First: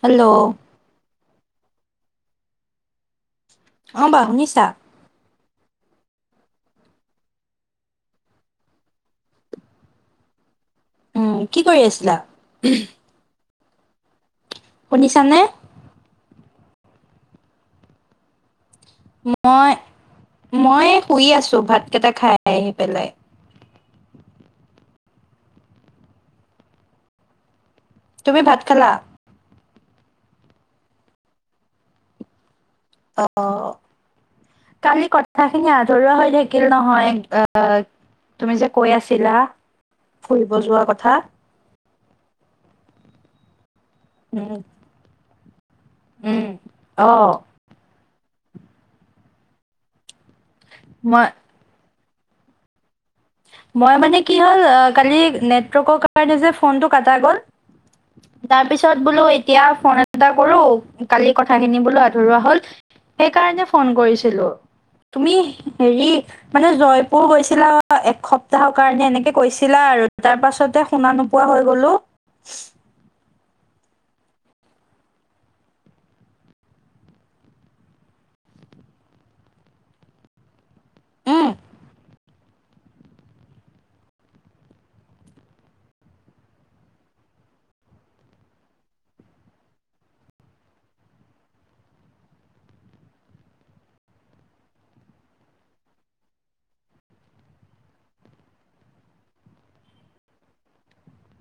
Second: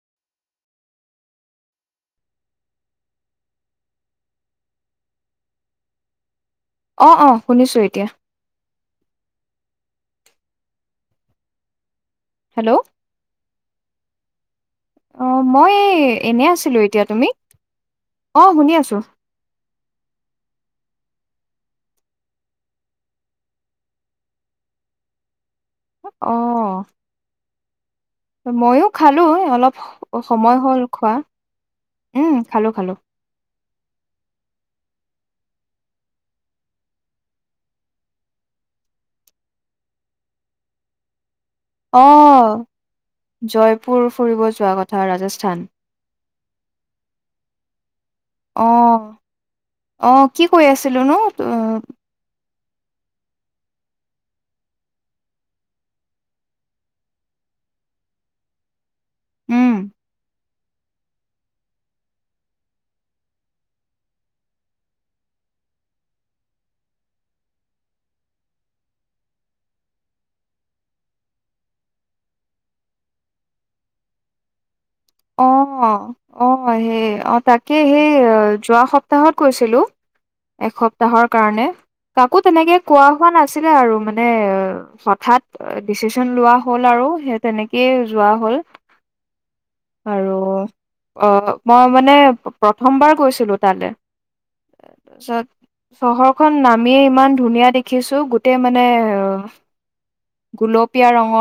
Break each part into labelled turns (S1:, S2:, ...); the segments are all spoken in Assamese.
S1: হেল্ল'? অ', বা শুনিছা?
S2: অ', অ', শুনিছো এতিয়া।
S1: উম, কি কৰি আছিলা?
S2: হেল্ল'?
S1: শুনিছানে
S2: অ', মই এনে আছিলো এতিয়া। তুমি? অ' শুনি আছো।
S1: মই মই শুই আছো ভাতকেইটা খায় আহি পেলায়।
S2: অ',
S1: তুমি ভাত
S2: ময়ো
S1: খালা
S2: খালো অলপ সময় হ'ল খোৱা উম। খালোঁ খালোঁ।
S1: অ', অ', কালি কথা কথাখিনি আধৰুৱা হৈ থাকিল নহয়। আহ তুমি যে কৈ আছিলা। ফুৰিব যোৱা কথা।
S2: আহ জয়পুৰ ফুৰিব
S1: উম
S2: যোৱা কথা ৰাজস্থান।
S1: উম, অ'।
S2: অ', আহ কি কৈ আছিলোনো?
S1: মই মই মানে কি হ'ল কালি নেটৱৰ্কৰ কাৰণে যে ফোনটো কটা গ'ল। তাৰ পিছত বোলো এতিয়া
S2: উম,
S1: ফোন এটা কৰো কালি কথাখিনি বোলো আধৰুৱা হ'ল। সেইকাৰণে ফোন কৰিছিলো। তুমি হেৰি মানে জয়পুৰ গৈছিলা একসপ্তাহৰ কাৰণে এনেকে কৈছিলা আৰু তাৰ পাছতে শুনা নোপোৱা হৈ গ'লো। [inaudible]
S2: অ', আহ সেই অ' তাকে সেই যোৱা সপ্তাহত কৈছিলো। এসপ্তাহৰ
S1: উম
S2: কাৰণে। কাকো তেনেকে কোৱা হোৱা নাছিলে আৰু মানে হঠাৎ ডিচিছন লোৱা হ'ল, আৰু। আৰু সেই তেনেকেই যোৱা হ'ল।
S1: [inaudible]
S2: আৰু অ' মই মানে প্ৰথমবাৰ গৈছিলো তালৈ। তাৰপাছত চহৰখন নামিয়ে ইমান ধুনীয়া দেখিছো, গোটেই মানে গোলপীয়া ৰং।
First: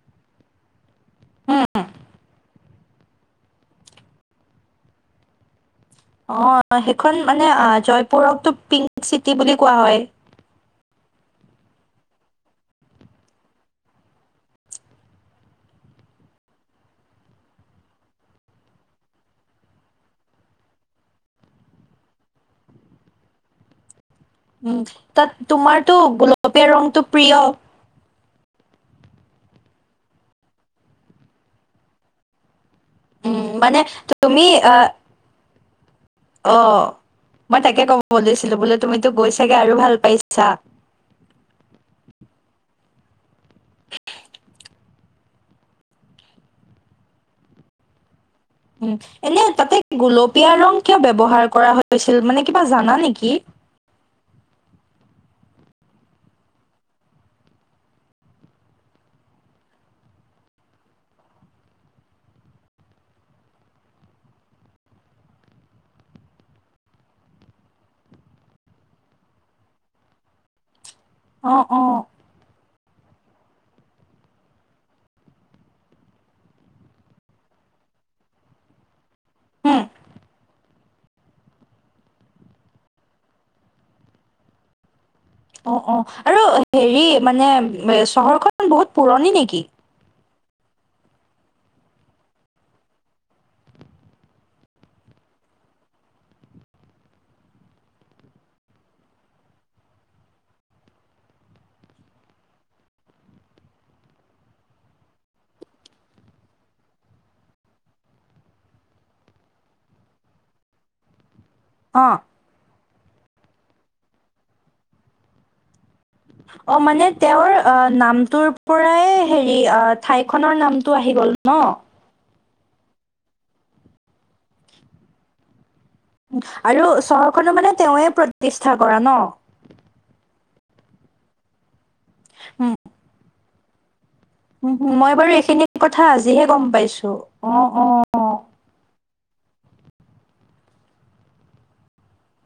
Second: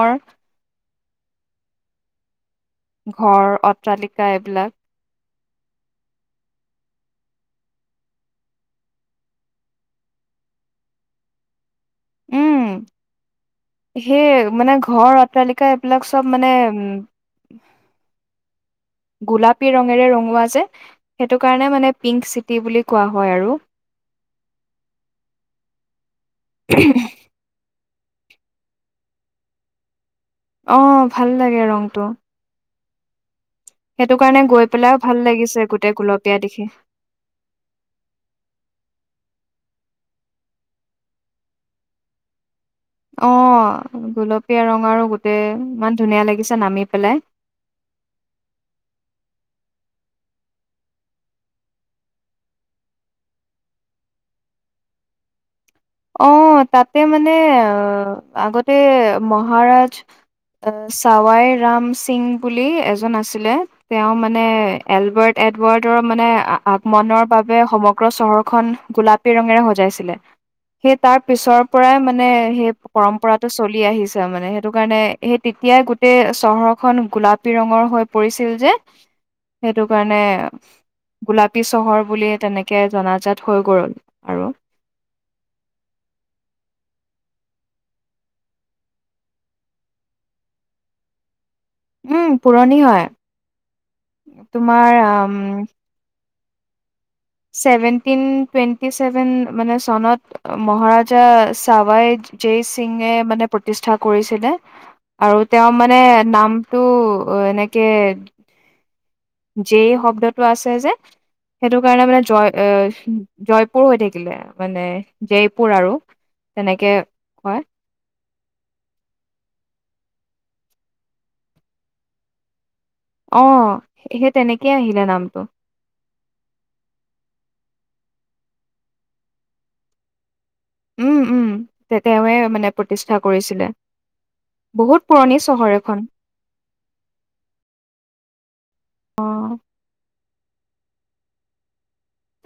S1: উম।
S2: ঘৰ অট্টালিকা এইবিলাক।
S1: অ', সেইখন মানে জয়পুৰকো পিংক চিটি বুলি কোৱা হয়।
S2: উম,
S1: [inaudible]
S2: সেই মানে ঘৰ অট্টালিকা এইবিলাক চব মানে উম
S1: [inaudible]
S2: গোলাপী ৰঙেৰে ৰঙোৱা যে সেইটো কাৰণে মানে পিংক চিটি বুলি কোৱা হয় আৰু।
S1: উম, তাত তোমাৰতটো গোলপীয়া ৰংটো প্ৰিয়।
S2: আহ ভাল লাগে ৰংটো।
S1: উম মানে
S2: সেইটো
S1: তুমি
S2: কাৰণে গৈ
S1: আহ
S2: পেলাইও ভাল লাগিছে। গোটেই গুলপীয়া দেখি।
S1: অ' মই তাকে ক'ব খুজিছিলো বোলো তুমিতো গৈছি চাগে আৰু ভাল পাইছা।
S2: অ' গোলপীয়া ৰং আৰু গোটেই ইমান ধুনীয়া লাগিছে নামি পেলাই।
S1: [inaudible] এনে তাতে, গোলপীয়া ৰং কিয় ব্যৱহাৰ কৰা হৈছিল মানে কিবা জানা নেকি? [inaudible]
S2: আহ তাতে মানে আহ আগতে মহাৰাজ চাৱাই ৰাম সিং বুলি এজন আছিলে, তেওঁ মানে এলবাৰ্ট এডাবৰ্ডৰ মানে আগমনৰ বাবে সমগ্ৰ চহৰখন গোলাপী ৰঙেৰে সজাইছিলে। সেই তাৰ পিছৰ
S1: অ',
S2: পৰাই
S1: অ'।
S2: মানে সেই। পৰম্পৰাতটো চলি আহিছে মানে, সেইটো কাৰণে সেই তেতিয়াই গোটেই চহৰ খন গোলাপী ৰঙৰ হৈ পৰিছিল যে
S1: উম,
S2: সেইটো কাৰণে। গোলাপী চহৰ বুলি তেনেকে জনাজাত হৈ গ'ল, আৰু।
S1: অ' অ' আৰু হেৰি মানে চহৰখন বহুত পুৰণি নেকি?
S2: উম, পুৰণি হয়, তোমাৰ উম। চেভেন টিন টুৱেন্টি চেভেন মানে চনত মহাৰাজা চাবাই জেই সিঙে মানে প্ৰতিষ্ঠা কৰিছিলে আৰু তেওঁ মানে নামটো অ' এনেকে
S1: [inaudible]
S2: যেই শব্দটো আছে যে সেইটো কাৰণে
S1: অ'।
S2: মানে জয় জয়পুৰ হৈ থাকিলে মানে জয়পুৰ আৰু
S1: অ'
S2: তেনেকে
S1: মানে তেওঁৰ
S2: কয়
S1: অ' নাম তোৰ পৰাই হেৰি অ ঠাইখনৰ নামটো আহি গ'ল ন।
S2: অ' সেই তেনেকেই আহিলে নামটো।
S1: আৰু চহৰখনো মানে তেওঁৱে প্ৰতিষ্ঠা কৰা ন।
S2: উম, উম, তে তেওঁৱে মানে
S1: উম।
S2: প্ৰতিষ্ঠা কৰিছিলে।
S1: উম,
S2: বহুত
S1: মই বাৰু
S2: পুৰণি
S1: এইখিনি
S2: চহৰ এখন
S1: কথা আজিহে গ'ম পাইছো, অ' অ'।
S2: অ'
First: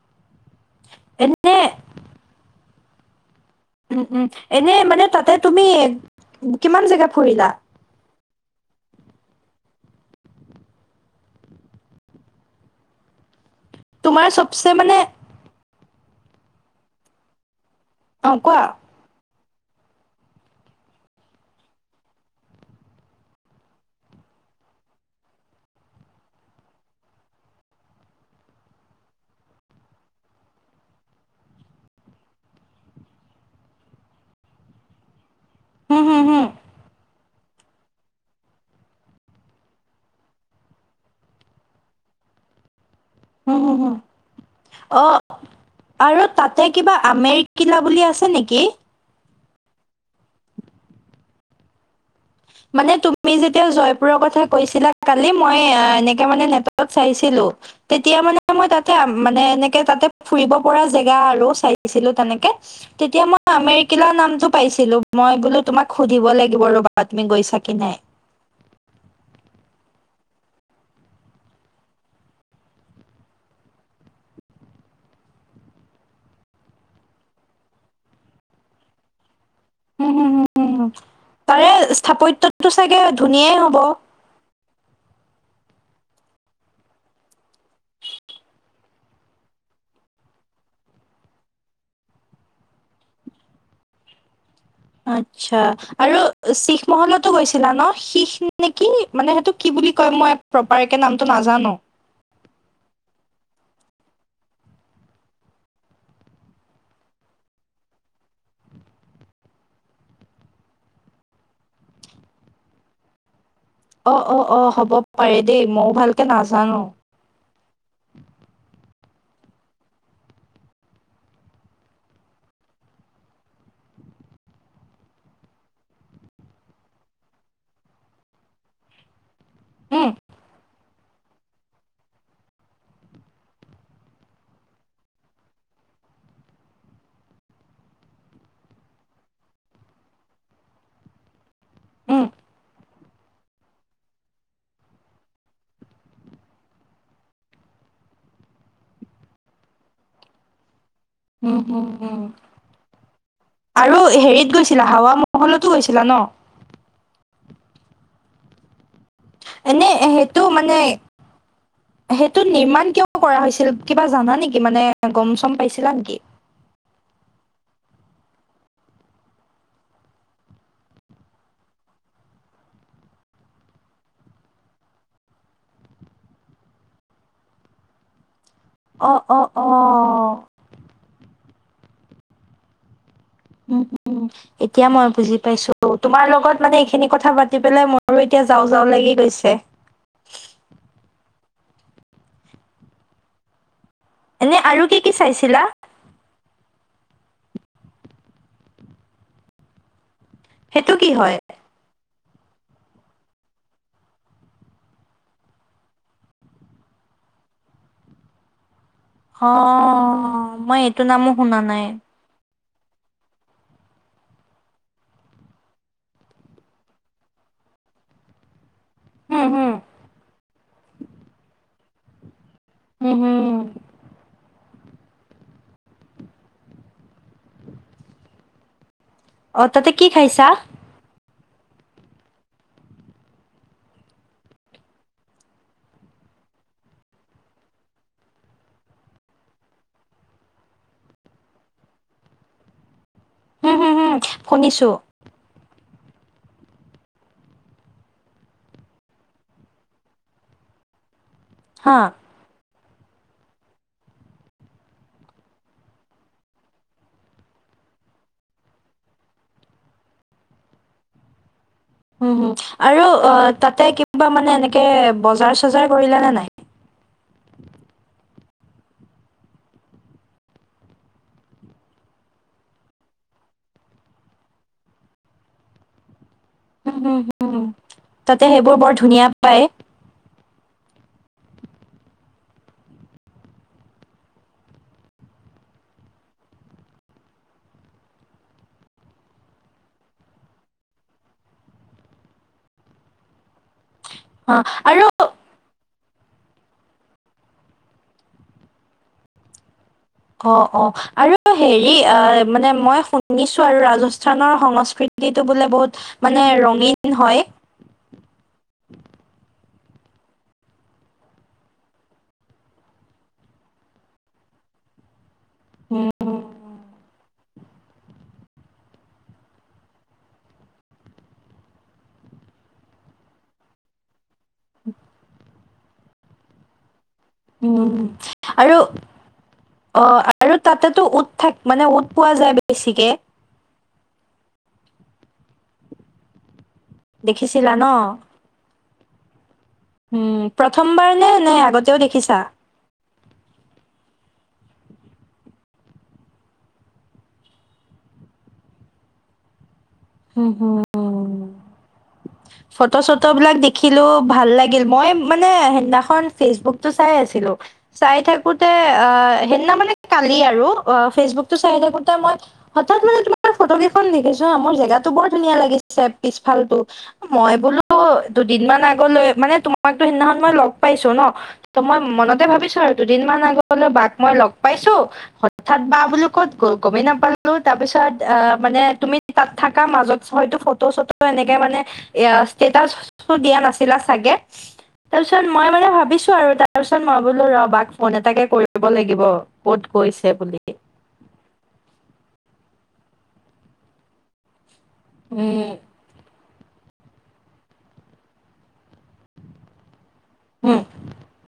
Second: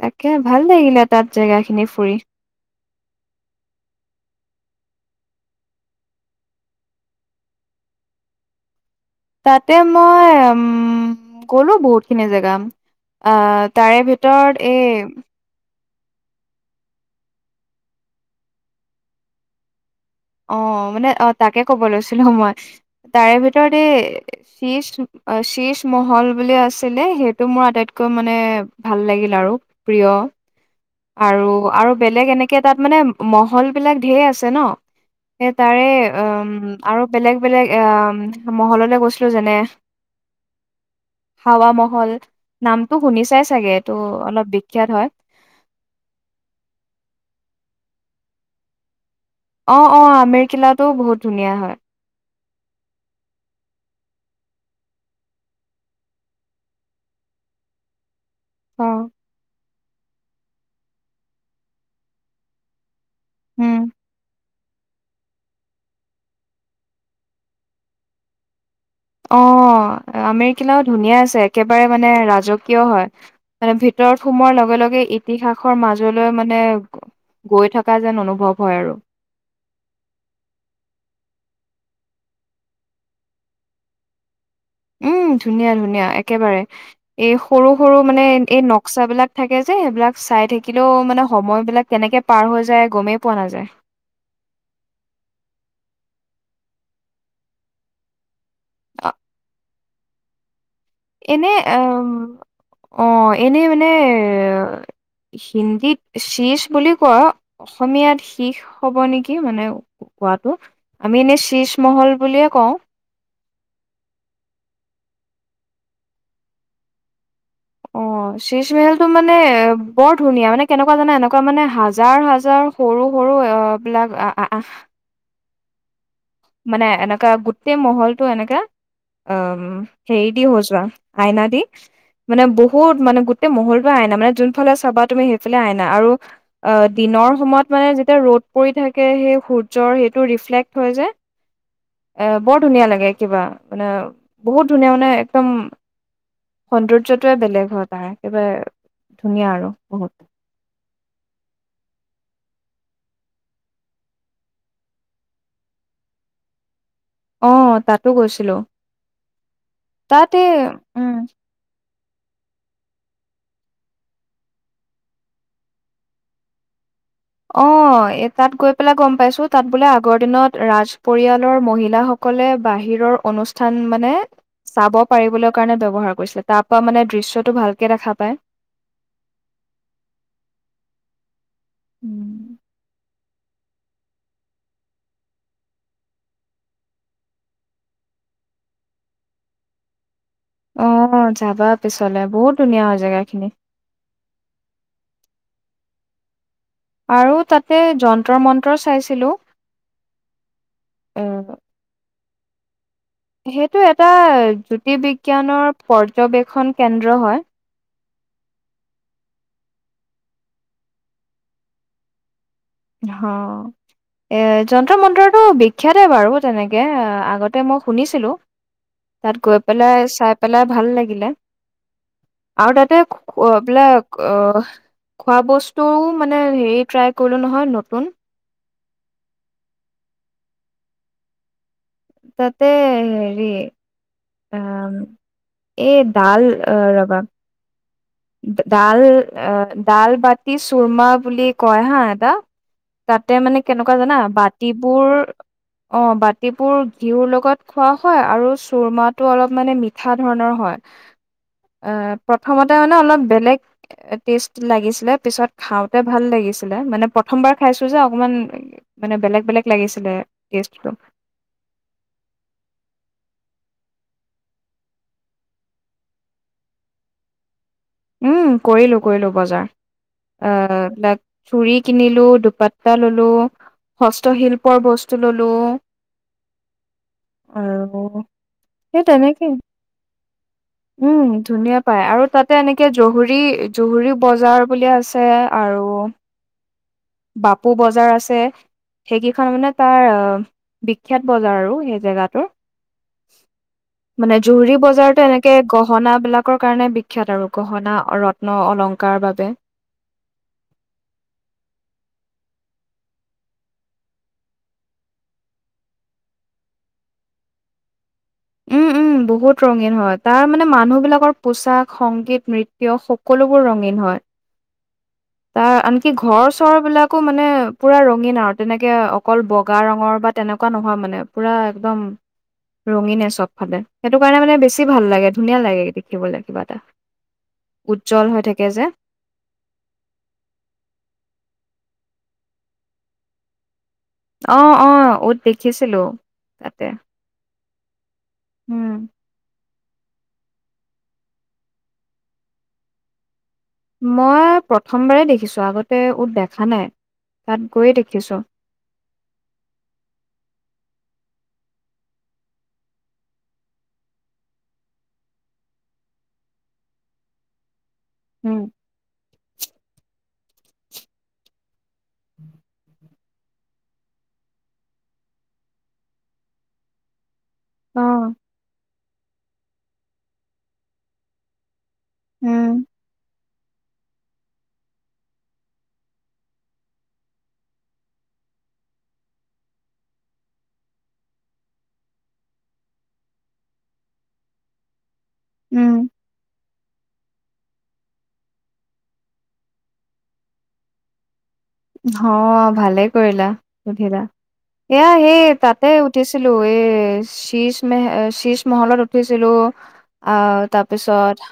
S2: তাকে ভাল লাগিলে তাত
S1: এনে
S2: জেগা খিনি ফুৰি।
S1: উম, উম, এনে মানে তাতে তুমি কিমান জেগা ফুৰিলা।
S2: তাতে মই উ গলো বহুতখিনি জেগা আহ তাৰে
S1: তোমাৰ
S2: ভিতৰত
S1: চবচে
S2: এই।
S1: মানে অ' কোৱা।
S2: অ' মানে অ' তাকে ক'ব লৈছিলো মই। তাৰে ভিতৰত এই শীজ, শীজ মহল বুলি আছিলে সেইটো মোৰ আটাইতকৈ টো মানে ভাল লাগিল আৰু প্ৰিয়। আৰু আৰু বেলেগ এনেকে তাত মানে মহল বিলাক ধেৰ আছে ন।
S1: হম হম হম
S2: সেই বেলেগ বেলেগ আহ মহললে গৈছিলো যেনে। হাৱৰ মহল নাম। তো শুনিচাই
S1: হম
S2: চাগে
S1: হম হম
S2: এটো অলপ বিখ্যাত
S1: অ
S2: হয়।
S1: আৰু তাতে কিবা আমেৰিকিলা বুলি আছে নেকি?
S2: অ' অ' আমেৰিকিলাটোও বহুত ধুনীয়া হয়।
S1: মানে তুমি যেতিয়া জয়পুৰৰ কথা কৈছিলা কালি মই এনেকে মানে নেটত চাইছিলো। তেতিয়া মান। মই
S2: অ
S1: তাতে মানে এনেকে তাতে ফুৰিব পৰা জেগা আৰু চাইছিলো তেনেকে। তেতিয়া মই
S2: উম
S1: আমেৰিকা নামটো পাইছিলো, মই বোলো তোমাক সুধিব লাগিব ৰবা। [unintelligible] গৈছাকে নাই।
S2: অ' আমেৰিকিলাও ধুনীয়া আছে, একেবাৰে মানে ৰাজকীয় হয় তাৰ ভিতৰত ভিতৰত সোমোৱাৰ লগে লগে ইতিহাসৰ মাজলৈ মানে। গৈ থকা যেন অনুভৱ হয়, আৰু
S1: উম, হম, হম, হম, তাৰে স্থাপত্যৰ টো চাগে ধুনীয়াই হ'ব।
S2: উম, ধুনীয়া ধুনীয়া একেবাৰে এই সৰু সৰু মানে এই নক্সা বিলাক থাকে যে। এইহেইবিলাক চাই থাকিলেও মানে সময় বিলাক কেনেকে পাৰ হৈ যায়, গমেই পোৱা নাযায়।
S1: আচ্ছা, আৰু শিখ মহলতো গৈছিলা ন। শিষ নেকি মানে সেইটো কি বুলি কয় মই। প্ৰপাৰকে নামটো
S2: এনেই
S1: নাজানো
S2: অ' অ' এনেই মানে
S1: [inaudible]
S2: হিন্দীত শিজ বুলি কোৱা অসমীয়াত শিষ হ'ব নেকি মানে? কোৱাতটো, আমি এনেই শীজ মহল বুলিয়ে কওঁ।
S1: অ' অ' অ' হ'ব পাৰে দেই ময়ো ভালকে নাজানো।
S2: অ' শীজ মেহেল টো মানে বৰ ধুনীয়া মানে কেনেকুৱা জানা এনেকুৱা মানে হাজাৰ হাজাৰ সৰু সৰু। সৰু বিলাক আ আহ। মানে এনেকা গোটেই মহলটো এনেকা অ'
S1: উম
S2: হেৰি দি খোজোৱা। আইনা দি। মানে বহুত মানে গোটেই মহলটো আইনা মানে যোনফালে চাবা তুমি সেইফালে আইনা আৰু অ' দিন দিনৰ সময়ত মানে যেতিয়া ৰ'দ পৰি থাকে সেই সূৰ্যৰ সেইটো ৰিফ্ৰেলেক হয় যে।
S1: উম
S2: এ বৰ ধুনীয়া লাগে কিবা মানে বহুত ধুনীয়া মানে একদম। সৌন্দৰ্য্য টোৱে বেলেগ হয় তাৰে একেবাৰে ধুনীয়া আৰু বহুত।
S1: উম, হম, হম। আৰু হেৰিত গৈছিলা হাৱা মহলতো গৈছিলা ন।
S2: অ' তাতো গৈছিলো।
S1: এনে হেতু মানে।
S2: উম
S1: হেইটো নিৰ্মাণ কিয় কৰা হৈছিল, কিবা জানা নেকি মানে গ'ম চম পাইছিলা নেকি? [inaudible]
S2: অ' এই তাত গৈ পেলাই গ'ম পাইছো, তাত বোলে আগৰ দিনত ৰাজ পৰিয়ালৰ মহিলাসকল সকলে বাহিৰৰ অনুষ্ঠান মানে। চাব পাৰিবলৈ কাৰণে ব্যৱহাৰ কৰিছিলে তাৰ পৰা মানে দৃশ্যটো ভালকে দেখা পায়।
S1: অ' অ' অহ'।
S2: উম।
S1: উম। এতিয়া মই বুজি পাইছো। তোমাৰ লগত মানে এইখিনি কথা পাতি পেলাই মইো এতিয়া যাওঁ যাওঁ লাগি। লৈছে
S2: অ যাবা পিছলে, বহুত ধুনীয়া হয় জেগাখিনি।
S1: এনে আৰু কি কি চাইছিলা?
S2: আৰু তাতে যন্ত্ৰ মন্ত্ৰ চাইছিলোঁ
S1: সেইটো কি হয়?
S2: সেইটো এটা জ্যোতিৰ্বিজ্ঞানৰ পৰ্যবেক্ষণ কেন্দ্ৰ হয়।
S1: অ', মই এইটো নামো শুনা নাই।
S2: হাও এ যন্ত্ৰ মন্ত্ৰটো বিখ্যাতে বাৰু তেনেকে আগতে মই শুনিছিলো। তাত
S1: হুম,
S2: গৈ
S1: হুম,
S2: পেলাই চাই পেলাই ভাল লাগিলে। আৰু তাতে
S1: হুম, হুম।
S2: বিলাক অ' খোৱা বস্তুও মানে হেৰি ট্ৰাই কৰি। নহয় নতুন
S1: অ' তাতে কি খাইছা।
S2: তাতে হেৰি আহ এই ডাল ৰবা। ডাল, ডাল বাটি চুৰমা বুলি কয় হা এটা তাতে মানে
S1: হুম, হুম,
S2: কেনেকুৱা
S1: হুম,
S2: জানা,
S1: শুনিছো।
S2: বাতিবোৰ অ', বাতিবোৰ ঘিউৰ লগত খোৱা হয় আৰু চুৰমাতো অলপ মানে মিঠা ধৰণৰ হয়। এ,
S1: হা।
S2: প্ৰথমতে মানে অলপ বেলেগ টেষ্ট লাগিছিলে পিছত খাওঁতে ভাল লাগিছিলে, মানে প্ৰথমবাৰ খাই চো যে অকমান মানে বেলেগ বেলেগ লাগিছিলে কেছটো
S1: [inaudible] উ আৰু তাতে কিবা মানে এনেকে বজাৰ চজাৰ কৰিলে নে নাই?
S2: উম, কৰিলোঁ কৰিলোঁ বজাৰ। আ, লাক চুৰি কিনিলো দুপাতটা ললোঁ হস্তশিল্পৰ বস্তু ললোঁ।
S1: হুম, হুম, হুম।
S2: আৰু,
S1: তাতে সেইবোৰ বৰ
S2: সেই
S1: ধুনীয়া
S2: তেনেকেই
S1: পায়।
S2: উম ধুনীয়া পায় আৰু তাত এনেকে জহুৰ, জহুৰী বজাৰ বুলি আছে আৰু বাপু বজাৰ আছে সেইকেইখন মানে তাৰ বিখ্যাত বজাৰ আৰু, সেই জেগাটোৰ।
S1: [inaudible]
S2: মানে
S1: অ',
S2: জুহুৰি
S1: আৰু
S2: বজাৰতো এনেকে গ গহনাবিলাকৰ কাৰণে বিখ্যাত আৰু গহনা ৰত্ন অলংকাৰ বাবে।
S1: অ', অ', আৰু হেৰি অ', মানে মই শুনিছোঁ আৰু ৰাজস্থানৰ সংস্কৃতি টো বোলে বহুত মানে ৰঙীন হয়?
S2: উম, উম, বহুত ৰঙীন হয়, তাৰ মানে মানুহবিলাকৰ পোচাক, সংগীত, নৃত্য সকলোবোৰ ৰঙীন হয়। তাৰ
S1: উম,
S2: আনকি ঘৰ-চৰবিলাকো মানে পুৰা ৰঙীন আৰু, তেনেকে অকল বগা ৰঙৰ বা তেনেকুৱা নহয় মানে, পুৰা একদম ৰঙীনে চবফালে, সেইটো কাৰণে মানে বেছি ভাল লাগে ধুনীয়া লাগে দেখিবলৈ কিবা এটা।
S1: উম,
S2: উজ্জ্বল হৈ থাকে
S1: আৰু
S2: যে
S1: অ', আৰু তাতেতো উট থাক, মানে উট পোৱা যায় বেছিকে
S2: অ', অ', উট দেখিছিলোঁ তাতে
S1: দেখিছিলা ন?
S2: হম্।
S1: উম, প্ৰথমবাৰ নে নাই আগতেও দেখিছা?
S2: মই প্ৰথমবাৰেই দেখিছোঁ, আগতে উট দেখা নাই। তাত গৈয়ে দেখিছোঁ।
S1: হম হম উ [inaudible] ফটো চটো বিলাক দেখিলো ভাল লাগিল, মই মানে সেইদিনাখন ফেচবুকতটো চাই আছিলো। চাই
S2: উম,
S1: থাকোতে অ' সেইদিনা মানে। [unintelligible] ফেচবুক টো চাই থাকো মই হঠাৎ মানে তোমাৰ ফটো কেইখন দেখিছো মই জেগাটো। বৰ ধুনীয়া লাগিছে পিছফালটো। মই বোলো
S2: অ',
S1: দুদিন মান আগলৈ। মানে তোমাকতো সিদিনাখন মই লগ পাইছো ন, ত, মই মনতে ভাবিছো
S2: উম,
S1: আৰু দুদিন মান আগলৈ বাক মই লগ পাইছো, হঠাৎ বা বোলো ক'ত গ'ল গমেই নাপালো। তাৰপিছত অ' মানে তুমি তাত থকা মাজত হয়তো ফটো চটো এনেকে মানে এয়া ষ্টেটাছটো দিয়া নাছিলা চাগে, তাৰপিছত মই মানে
S2: উম,
S1: ভাবিছোঁ আৰু তাৰপিছত মই বোলো ৰ বাক ফোন এটাকে কৰিব লাগিব, ক'ত গৈছে বুলি? [inaudible]
S2: অ', ভালেই কৰিলা সুধিলা এয়া সেই
S1: উম
S2: তাতে উঠিছো ছিলো, এ, শীচ ম, শীষ মহলত উঠিছিলোঁ আ,
S1: উম
S2: তাৰপিছত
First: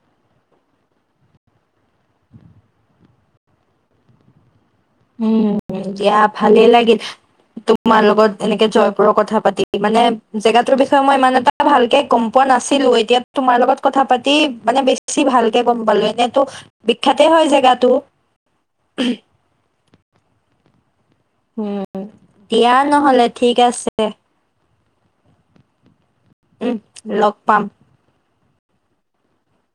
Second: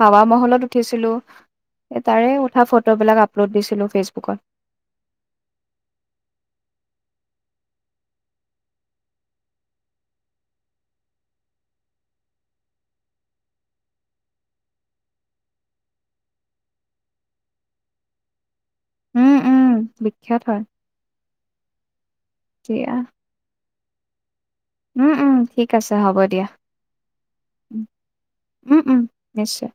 S2: হাৱা মহলত উঠিছিলো, তাৰে উঠা ফটো বিলাক আপলোড দিছিলো ফেচবুকত।
S1: উম, দিয়া ভালে লাগিল। তোমাৰ লগত এনেকে জয়পুৰৰ কথা পাতি মানে জেগাটোৰ বিষয়ে মই ইমান এটা ভালকে গ'ম পোৱা নাছিলো। এতিয়া তোমাৰ লগত কথা পাতি মানে বেছি ভালকে গ'ম পালো এনেতো বিখ্যাতে হয়। জেগাটো
S2: উম, উম, বিখ্যাত হয়।
S1: উম, দিয়া নহ'লে ঠিক আছে।
S2: উম, উম, ঠিক আছে। হ'ব দিয়া।
S1: উম, লগ পাম।
S2: উম, উম, নিশ্চয়।